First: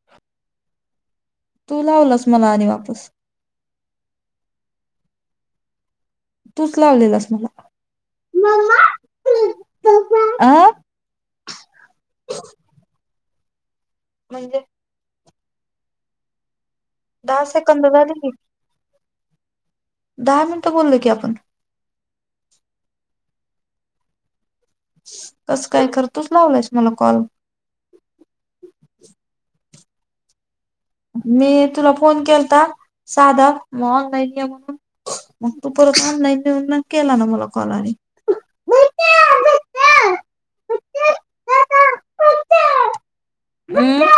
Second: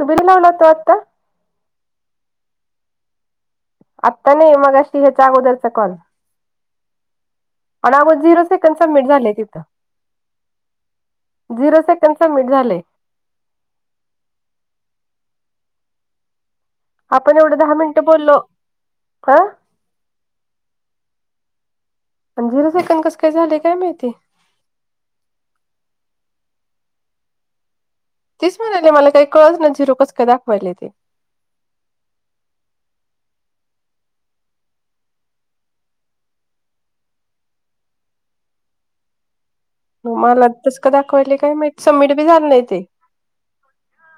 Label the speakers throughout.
Speaker 1: तुम्ही दि लाव होतो आता
Speaker 2: तू लावलस मला आणि वापस
Speaker 1: आत्ता नाही मगशी ह्याच्या अगोदरचा कॉल
Speaker 2: तूच लावलेलास मला
Speaker 1: पण अगो झिरो सेकंड सबमिट झालेय तिथं
Speaker 2: अ
Speaker 1: झिरो सेकंड सबमिट झाले
Speaker 2: म्हणजे
Speaker 1: आपण एवढं दहा
Speaker 2: सेकंद
Speaker 1: मिनटं
Speaker 2: झाले की
Speaker 1: बोललो हं
Speaker 2: दहा मिनिटं बोललो की आपण.
Speaker 1: पण झिरो सेकंद कस काय झाले काय माहिती.
Speaker 2: कसं काय खरं तूच लावला आहेस मला कॉल.
Speaker 1: तेच म्हणाले मला काही कळत ना झिरोपच काय दाखवायले ते
Speaker 2: मी तुला फोन केलता साधा मग ऑनलाईन घ म्हणून मग तू परत ऑनलाईन नऊनन केला ना मला कॉल आणि
Speaker 1: मला तस का दाखवायले काय मा सबमिट बी झालं नाही ते
Speaker 2: हम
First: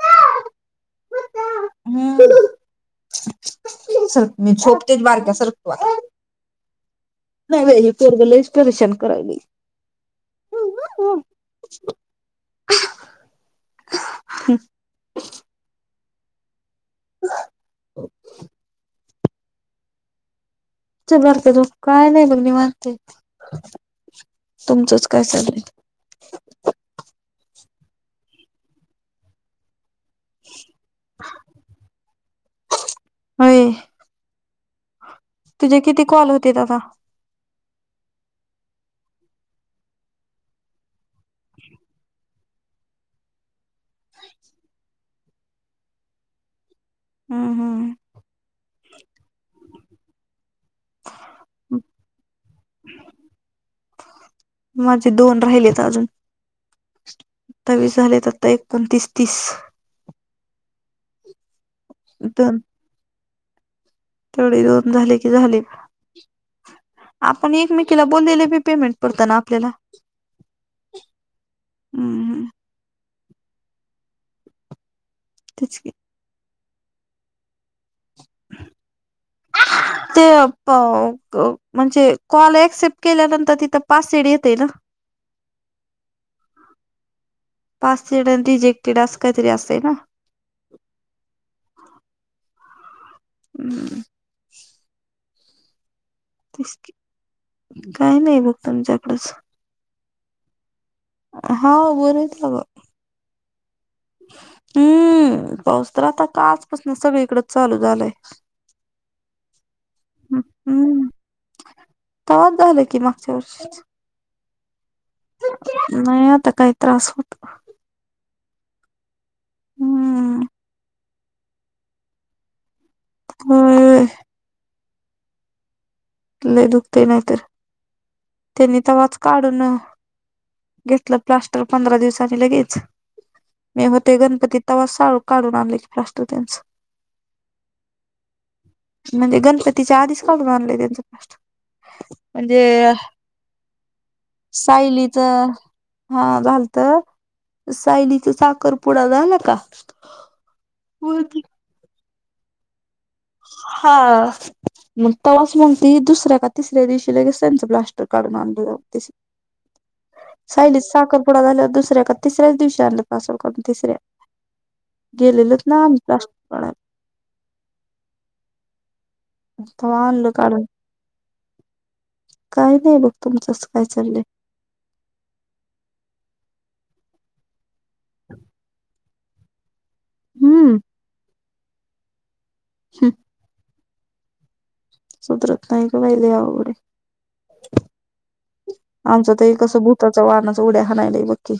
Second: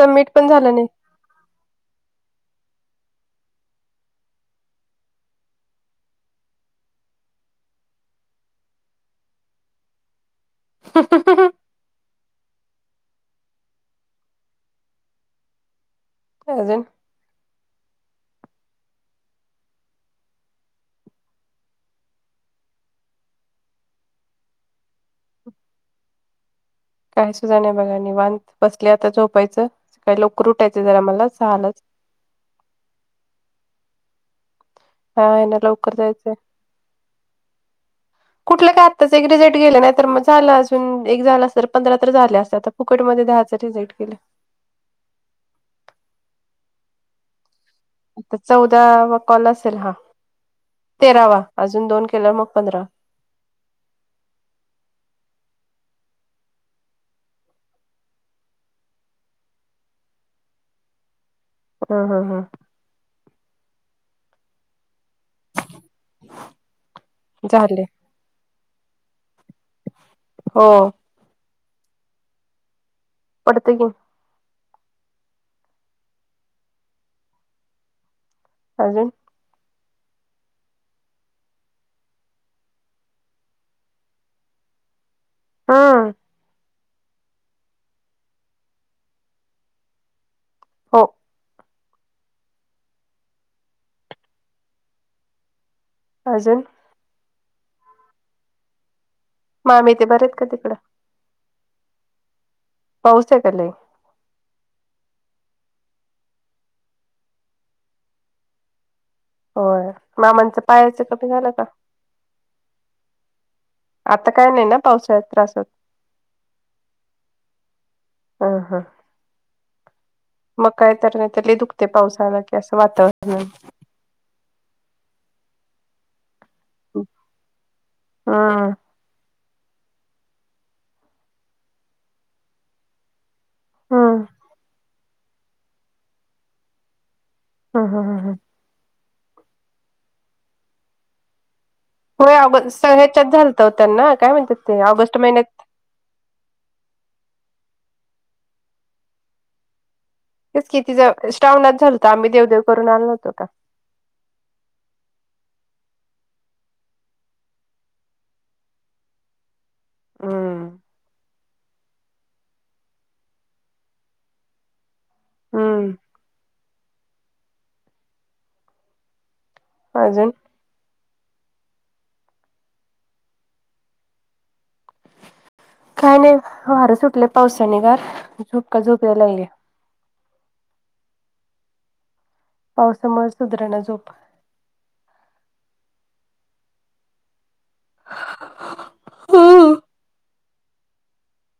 Speaker 1: सबमिट पण झालं नाही.
Speaker 2: हम्म. सरख मी झोपतेच बारक्या सरखं तू आता. नाही नाही परगलाच परेशान करायला.
Speaker 1: त्याजन.
Speaker 2: हो बारक तो काय नाही बघ मी मानते तुमचंच काय चालल.
Speaker 1: काय सु जााण बघा नि वाांध बसली आता झोपायचं काही लोकर रुटायचे जरा मला झाहालच.
Speaker 2: अ
Speaker 1: हा आहे ना
Speaker 2: तुझे
Speaker 1: लवकर
Speaker 2: किती कॉल
Speaker 1: जायचं
Speaker 2: होते आता.
Speaker 1: कुठलं काय आत्ताच एक रिझलट गेलं नाही तर मग झालं अजून एक झालं अस तर पंधरा तर झाले असतात तर. फुकट ममध्ये दहा रिझट केले.
Speaker 2: [inaudible] हम्म हम्.
Speaker 1: आता चौदा वा कॉल असेल हा तेरावा अजून दोन केलंवर मग पंधरा.
Speaker 2: माझे दोन राहिलेत अजून. त्तावीस झालेत आता एकोणतीस तीस.
Speaker 1: हा हा हा
Speaker 2: दोन तेवढे दोन झाले की झाले आपण
Speaker 1: झाले
Speaker 2: एकमेकीला. ब दिले मी पेमेंट करतता ना आपल्याला.
Speaker 1: हो
Speaker 2: हम्म हम्.
Speaker 1: पडते.
Speaker 2: त्याच. ह
Speaker 1: हजे.
Speaker 2: ह ते म्हणजे कॉल ऍक्सेप्ट केल्यानंतर तिथं पास सेड येते ना.
Speaker 1: हा.
Speaker 2: पाच जण रिजेक्टेड असं काहीतरी असतय ना.
Speaker 1: हो.
Speaker 2: हम्म.
Speaker 1: अजून
Speaker 2: तस काय नाही बघ तुमच्याकडच.
Speaker 1: मामी ते बरेच का तिकडं.
Speaker 2: हा बरच ग.
Speaker 1: पाऊसेकले.
Speaker 2: हम्म पाऊस तर आता काजपासन सगळीकडच चालू झालाय.
Speaker 1: होय मामांचं पायाच कमी झालं का.
Speaker 2: त झालं की मागच्यावर.
Speaker 1: आता काय नाही ना पावसाात
Speaker 2: नाही आता काही त्रास होतो.
Speaker 1: हा हा
Speaker 2: हम्म
Speaker 1: मग काय तर नाहीतले दुखते पावसाला असं वातावरण
Speaker 2: होय ल दुखत नाहीत
Speaker 1: हम्म
Speaker 2: त्यांनी तर वाच काढून घेतलं प्लास्टर पंधरा दिवसाांनी लगेच. मी होते
Speaker 1: हम्म
Speaker 2: गणपती तवास काढून आणले प्रास्ुतींच.
Speaker 1: ह हा ह हा.
Speaker 2: म्हणजे गणपतीच्या आधीच काास बधलेय त्यांचं फस्ट
Speaker 1: होय ऑगस् ह्याच्यात झालत त्यांना काय म्हणतात ते
Speaker 2: सायलीच
Speaker 1: ऑगस्ट महिन्यात.
Speaker 2: हा घालतं, सायलीचा साखरपुडा झाला का?
Speaker 1: तेच कि तीज श्रावणात झालता आम्ही देवदेव करून आलो नव्हतो का.
Speaker 2: हा. मग तवास मग ती दुसऱ्या का तिसऱ्या दिवशी लगेच त्यांचं प्लास्टर काढून आणलं तशी. [inaudible]
Speaker 1: हम्म
Speaker 2: सायलीस साखर पुुडा झाल्यावर दुसऱ्या का तिसऱ्याच दिवशी आलं पासल काडून तिसऱ्या. गेलेलत ना आम
Speaker 1: हम्म
Speaker 2: प्लास काढाय. तवा
Speaker 1: अजून
Speaker 2: आणलं काढून. काय नाही बघ तुमचंच काय चाललंय.
Speaker 1: काय नाही वारं सुटलं पावसाने गार झोप का झोप यायलागल्या.
Speaker 2: हम्म.
Speaker 1: पावसामुळं सुधरना झोप.
Speaker 2: सुधरत नाही ग बाई लई अवघड ये. आमचं त ये कसं भुताच वाहनाच उड्या हानायलय बक्की.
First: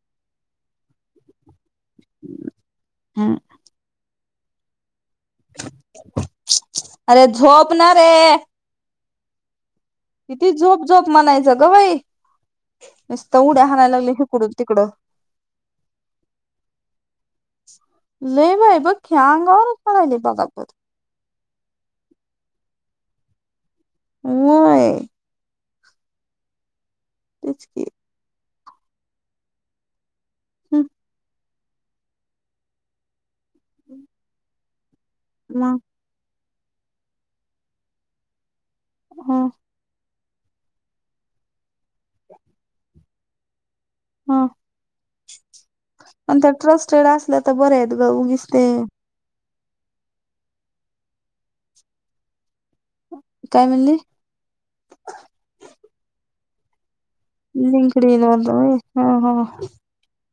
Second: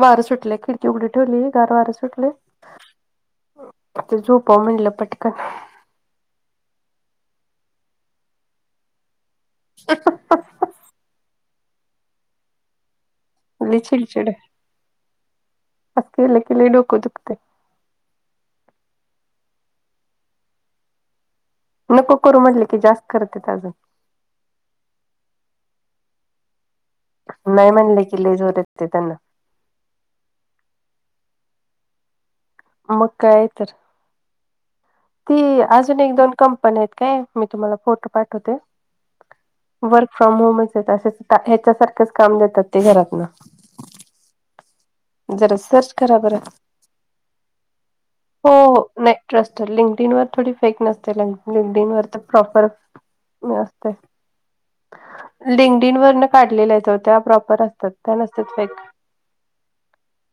Speaker 1: वार सुटलय खिडकी उघडी ठेवली गार वार सुटलय.
Speaker 2: हम्म
Speaker 1: इथं झोपाव म्हणलं पटकन.
Speaker 2: अरे झोप ना रे.
Speaker 1: हं ह.
Speaker 2: किती झोप झोप म्हणायचं ग बाई. नुसतं उड्या
Speaker 1: लई
Speaker 2: हानाय लागलय
Speaker 1: चिडचिड
Speaker 2: हिकडून तिकडं.
Speaker 1: असं केलं की लई डोकं दुखतय
Speaker 2: लई बाई बघ की अंगावरच पडायलय बगापच.
Speaker 1: नको करू म्हटले की जास्त करतात अगं.
Speaker 2: वय.
Speaker 1: नाई म्हंटल की लई जोर येतंय त्यांना.
Speaker 2: हम्मं.
Speaker 1: मग काय तर. ती
Speaker 2: मग
Speaker 1: अजून एक दोन कंपनी हाईत काय, मी तुम्हाला फोटो पाठवते.
Speaker 2: हम्म.
Speaker 1: वर्क फ्रॉम होमचेता असच का ह्याच्यासारखचं काम देतात ते घरातनं.
Speaker 2: हा.
Speaker 1: जरा सर्च करा बर.
Speaker 2: ट्रस्टेड असल्या तर बऱ्या आहेत ग उगीच
Speaker 1: हो
Speaker 2: ते
Speaker 1: हो नाही. ट्रस्ट लिंगडिन वर थोडी फेक नसते लिं लिंगडिन वर तर प्रॉपर
Speaker 2: काय म्हणली
Speaker 1: नसते. लिंगडींवरनं काढलेल्या हाईत ओ त्या प्रॉ
Speaker 2: लिंकडीन वर्ण होय हा हा.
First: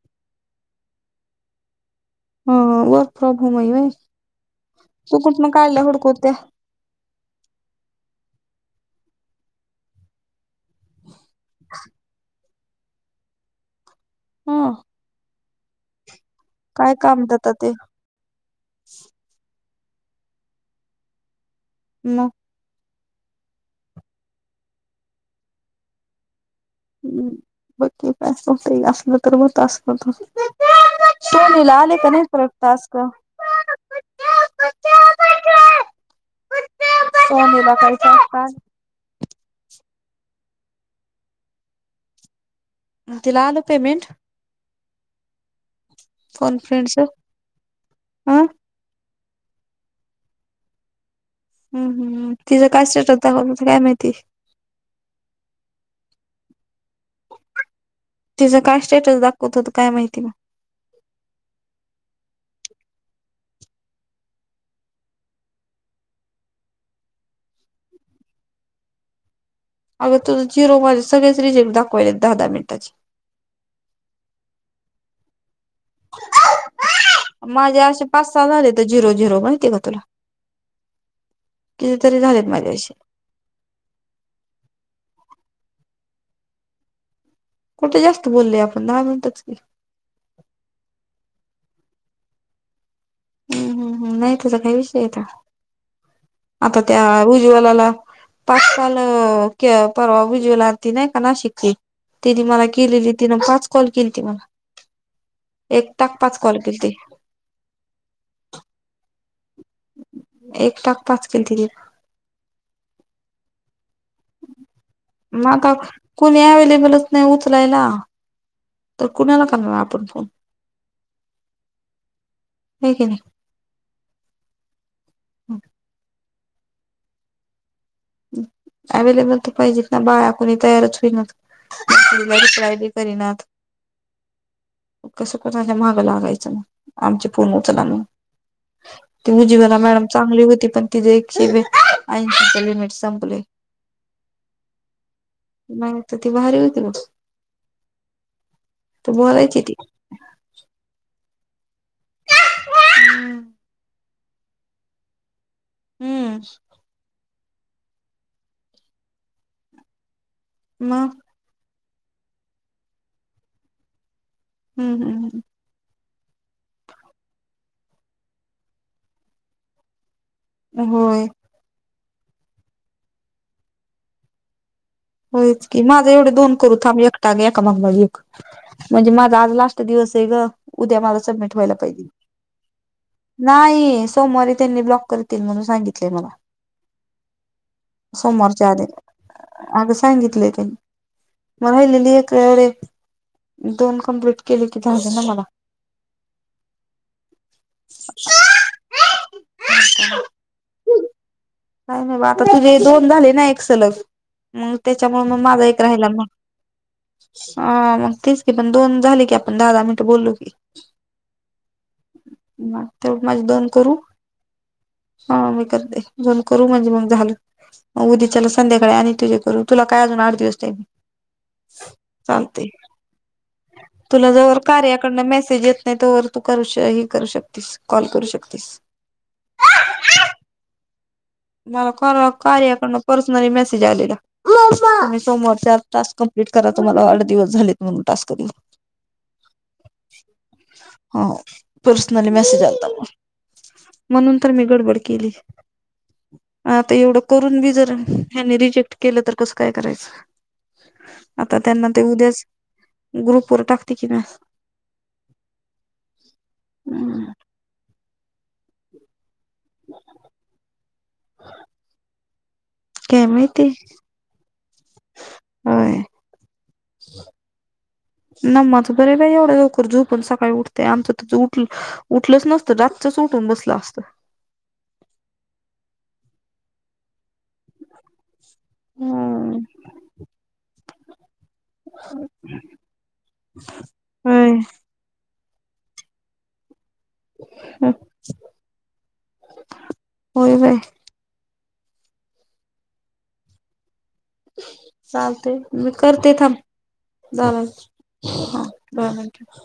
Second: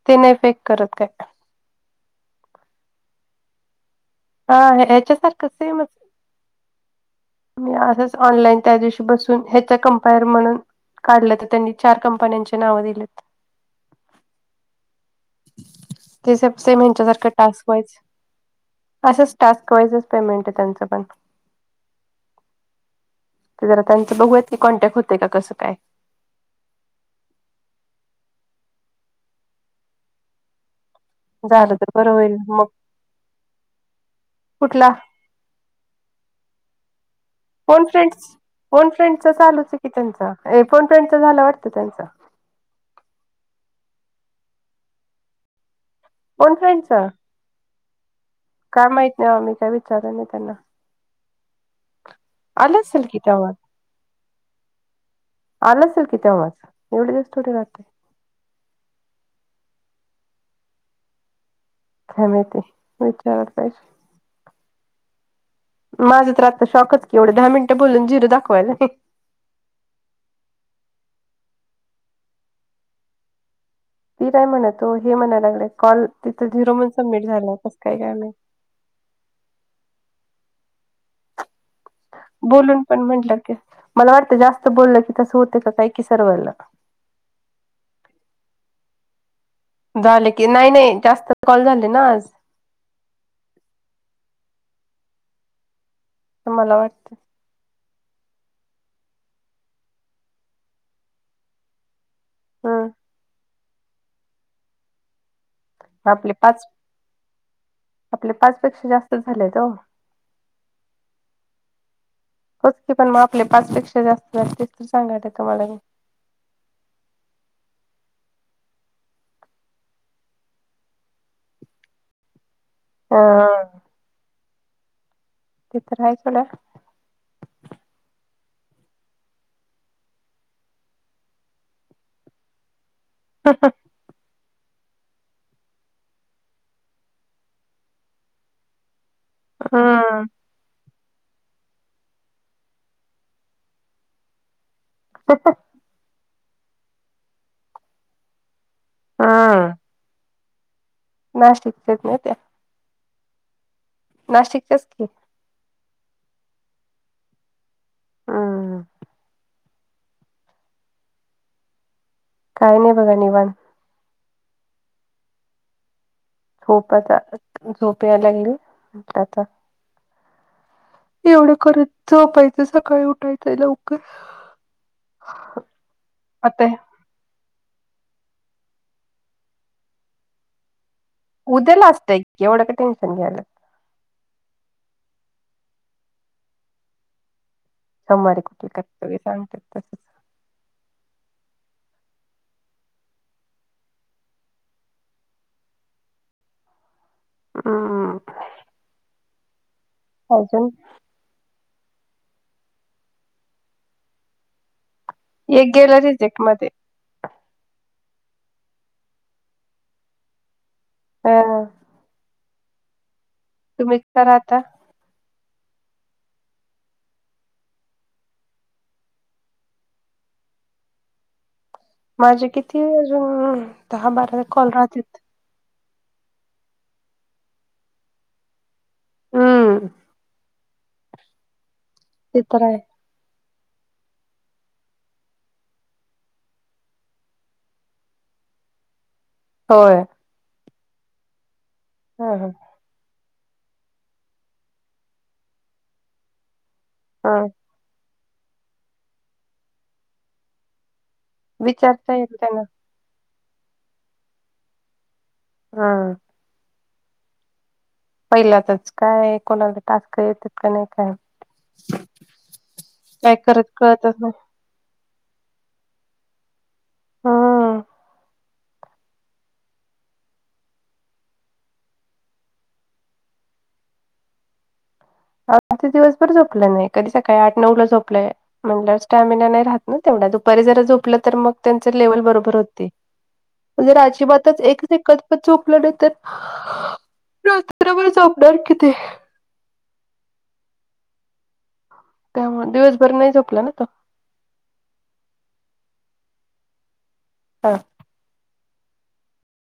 Speaker 1: ते नाही फेक करत काय.
Speaker 2: हा वर्क फ्रॉम होम हाय होय.
Speaker 1: हा
Speaker 2: तू
Speaker 1: ह्याच्यासारखं
Speaker 2: कुठूनं काढल्या
Speaker 1: सेमच
Speaker 2: हुडकून त्या?
Speaker 1: मी असंच ऑनलाईन त्या दिवशी बसून ह्याचं कमपेयर म्हणून काढलं त्यांनी चार कंपन्यांचे नावं दिलेत.
Speaker 2: हा.
Speaker 1: ते सबसेम
Speaker 2: काम
Speaker 1: हेंच्यासारखं
Speaker 2: देता
Speaker 1: टास्क
Speaker 2: ते
Speaker 1: वाईज असंच टास्क वाईजच पेमेंट आहे त्यांचं पण.
Speaker 2: न.
Speaker 1: ते जरा त्यांचं बघूयात की कॉन्टॅक्ट होतय का कसं काय.
Speaker 2: हम्म बग की काय अस होतय असलं तर मग टास्क [unintelligible] शिवानीला
Speaker 1: झालं तर
Speaker 2: आले का
Speaker 1: बरं
Speaker 2: नाहीत
Speaker 1: होईल
Speaker 2: परत
Speaker 1: मग
Speaker 2: टास्क.
Speaker 1: कुठला
Speaker 2: [unintelligible]
Speaker 1: फोन फ्रेंड्स
Speaker 2: [unintelligible]
Speaker 1: फोन फ्रेंडचं चालूचचे की तेंच ये फोन फ्रेंडचं झालं वाटतं त्यांच.
Speaker 2: म तीला आलं पेमेंट फोन फ्रेंडचं?
Speaker 1: काय माहीत नाही वा मी काय विचाराय नाही त्यांना.
Speaker 2: हम्म हम्म तिचं
Speaker 1: आलं
Speaker 2: काय
Speaker 1: असेल की
Speaker 2: सटकता
Speaker 1: तेव्हाच
Speaker 2: काय माहिती.
Speaker 1: आलंसा कि तवाच थोडी दिवस तरी राहते
Speaker 2: तिचं काय स्टेटस दाखवत होत काय माहिती मग
Speaker 1: काय माहिती, विचाराय पाहिजे. माझं तर आत्ता शॉकच की एवढे दहा मिनिटं बोलून झिर दाखवालय
Speaker 2: अग तुझ झिरो माझे सगळेच रिजेक्ट दाखवायले दहा -दहा मिनटाची
Speaker 1: मी काय म्हणतो हे म्हणाय लागल्यात कॉल तिथं झिरो म्हण सबमिट झालाय कसं काय, काय माहीत.
Speaker 2: ते झिरो, झिरो माहितीय का तुला कितीतरी झालेत माझे
Speaker 1: बोलून
Speaker 2: असे.
Speaker 1: पण म्हटलं कि, मला वाटतं जास्त बोललं की तसं होतय का काय की सर्व्हरला
Speaker 2: कुठे जास्त बोललोय आपण दहा मिनटच कि
Speaker 1: झाले की नाही नाही जास्त कॉल झाले ना आज
Speaker 2: हम् हम् नाही त्याचा काही विषय आहे का?
Speaker 1: मला
Speaker 2: आता त्या
Speaker 1: वाटत
Speaker 2: रुई वाल्याला, पाच कॉल परवा उज्वला आलंती नाहीका नाशिकची. तिने मला
Speaker 1: हम्
Speaker 2: केलेली तिनं पाच कॉल केलीती मला एक टाक पाच कॉल केलती.
Speaker 1: आपले पाच पेक्षा जास्त झालेत ओ.
Speaker 2: एक टाक पाच केलती ती
Speaker 1: होत पण मग आपले पाचपेक्षा जास्त झाले तेच तर सांगायला तुम्हाला मी
Speaker 2: मगच कुणी अव्हेलेबल नाही उचलायला तर कुणाला करणार आपण फोन. [inaudible] हाय की नाही
Speaker 1: होयय तिथं राहायचो ना
Speaker 2: अवेलेबल तर पाहिजे बाया कोणी तयारच होईनात मग श्री ला ट्राय बि करीनात
Speaker 1: हां हां
Speaker 2: कसं कुणाच्या माघ लागायचं ना आमची फोन उचला म्हणून ती मुझीबला मॅडम
Speaker 1: हम्म
Speaker 2: चांगली होती पण तिथे एकशे ऐशीच लिमिट संपलंय
Speaker 1: तस
Speaker 2: नाही म्हटलं ती भारी होती बघ तू बोलायची
Speaker 1: हम्म
Speaker 2: ती
Speaker 1: नाशिकच्याच होत्या.
Speaker 2: हम्म
Speaker 1: नाशिकच्याच कि
Speaker 2: हम्म
Speaker 1: हहं हा
Speaker 2: मग
Speaker 1: काय नाही बघा निवांत
Speaker 2: हम् हम्म ह
Speaker 1: झोपच झोप यायलागली आता, आता
Speaker 2: होय
Speaker 1: तेवढ करत झोपायचं सकाळी उठायचं हाय लवकर
Speaker 2: होयच की माझा एवढे दोन
Speaker 1: आता
Speaker 2: करू थांब एक एका मागणं एक. म्हणजे माझा आज लास्ट दिवस आहे ग उद्या माझ सबमिट व्हायला
Speaker 1: उद्या
Speaker 2: पाहिजे,
Speaker 1: लास्ट आहे की एवढं का टेन्शन घ्यायला
Speaker 2: नाही सोमवारी त्यांनी ब्लॉक करतील म्हणून सांगितलेय मला
Speaker 1: सोमवारी कुठे
Speaker 2: सोमवारच्या आधी
Speaker 1: कसबी सांगत्यात.
Speaker 2: अगं सांगितलंय त्यांनी मगं राहिलेली एक र र दोन कम्प्लीट केल कि झाल ना मला
Speaker 1: हम्म
Speaker 2: अच्छा
Speaker 1: होजून [unintelligible]
Speaker 2: काय नाही बा. आता तुझे दोन झाले ना, एक सलग. म त्याच्यामुळे म, माझा एक
Speaker 1: गेलं
Speaker 2: राहिला म.
Speaker 1: रिजेक्ट मध्ये
Speaker 2: ह मग तेच की. पण दोन झाले की. आपण दहा दहा मिनटं बोललो की.
Speaker 1: ह.
Speaker 2: मग ते माझे दोन
Speaker 1: तुम्ही्च करा आता.
Speaker 2: हो मी करते. दोन करू म्हणजे मग झालं. मग उद्याच्याला संध्याकाळी आणि तुझे करू. तुला काय अजून आठ दिवस टाईम.
Speaker 1: माझे
Speaker 2: चालतय.
Speaker 1: किती अजून दहा
Speaker 2: तुला
Speaker 1: बारा
Speaker 2: जवर
Speaker 1: कॉल राहतील
Speaker 2: कार्याकडन मेसेज ये त नाही. तवर तू करु हे करू शकतीस. कॉल करू शकतीस.
Speaker 1: हम्म
Speaker 2: मला परवा.
Speaker 1: ते तर आहे
Speaker 2: कार्याकडन पर्सनली मेसेज आलेला. तुम्ही सोमवरच्या आत टास्क कंप्लीट करा. तुम्हाला आठ दिवस झालेत म्हणून. टास्क [unintelligible]
Speaker 1: होय.
Speaker 2: हा पर्सनली
Speaker 1: ह
Speaker 2: मेसेज आलता मला. म्हणून तर, मी गडबड केली. आता एवढं
Speaker 1: ह
Speaker 2: करून बी जर, हनी रिजेक्ट केलं तर कसं काय करायचं. आता त्यांना ते
Speaker 1: विचारता येत
Speaker 2: उद्याच
Speaker 1: त्यांना
Speaker 2: ग्रुपवर टाकते कि मेसेज.
Speaker 1: ह.
Speaker 2: हम्म.
Speaker 1: पहिल्या तच काय? कोणाचा टास्क येतात का नाही काय माहित? काय करत कळतच नाही.
Speaker 2: होय.
Speaker 1: ह.
Speaker 2: नामाच तरी बाई एवढं लवकर झोपूण सकाळी उठते. आमचं त उठलं उठलंच नसतो. रातचच उठून बसलो असतो.
Speaker 1: आज ते दिवसभर झोपलं नाही. कधी सकाळी आठ नऊ ला झोपलंय. म्हणल स्टॅमिना नाही राहत. तेवढ्या. दुपारी जरा झोपलं तर मग त्यांचे लेवल बरोबर होते. म्हणजे,
Speaker 2: होय
Speaker 1: अजिबातच एक सेकंद झोपलो नाही तर,
Speaker 2: ह,
Speaker 1: रात्रभर झोपणार किती
Speaker 2: होय होय.
Speaker 1: त्यामुळ दिवसभर नाही झोपला ना तो.
Speaker 2: चालते. मी करते थांब. झाला. हा. ह, ह.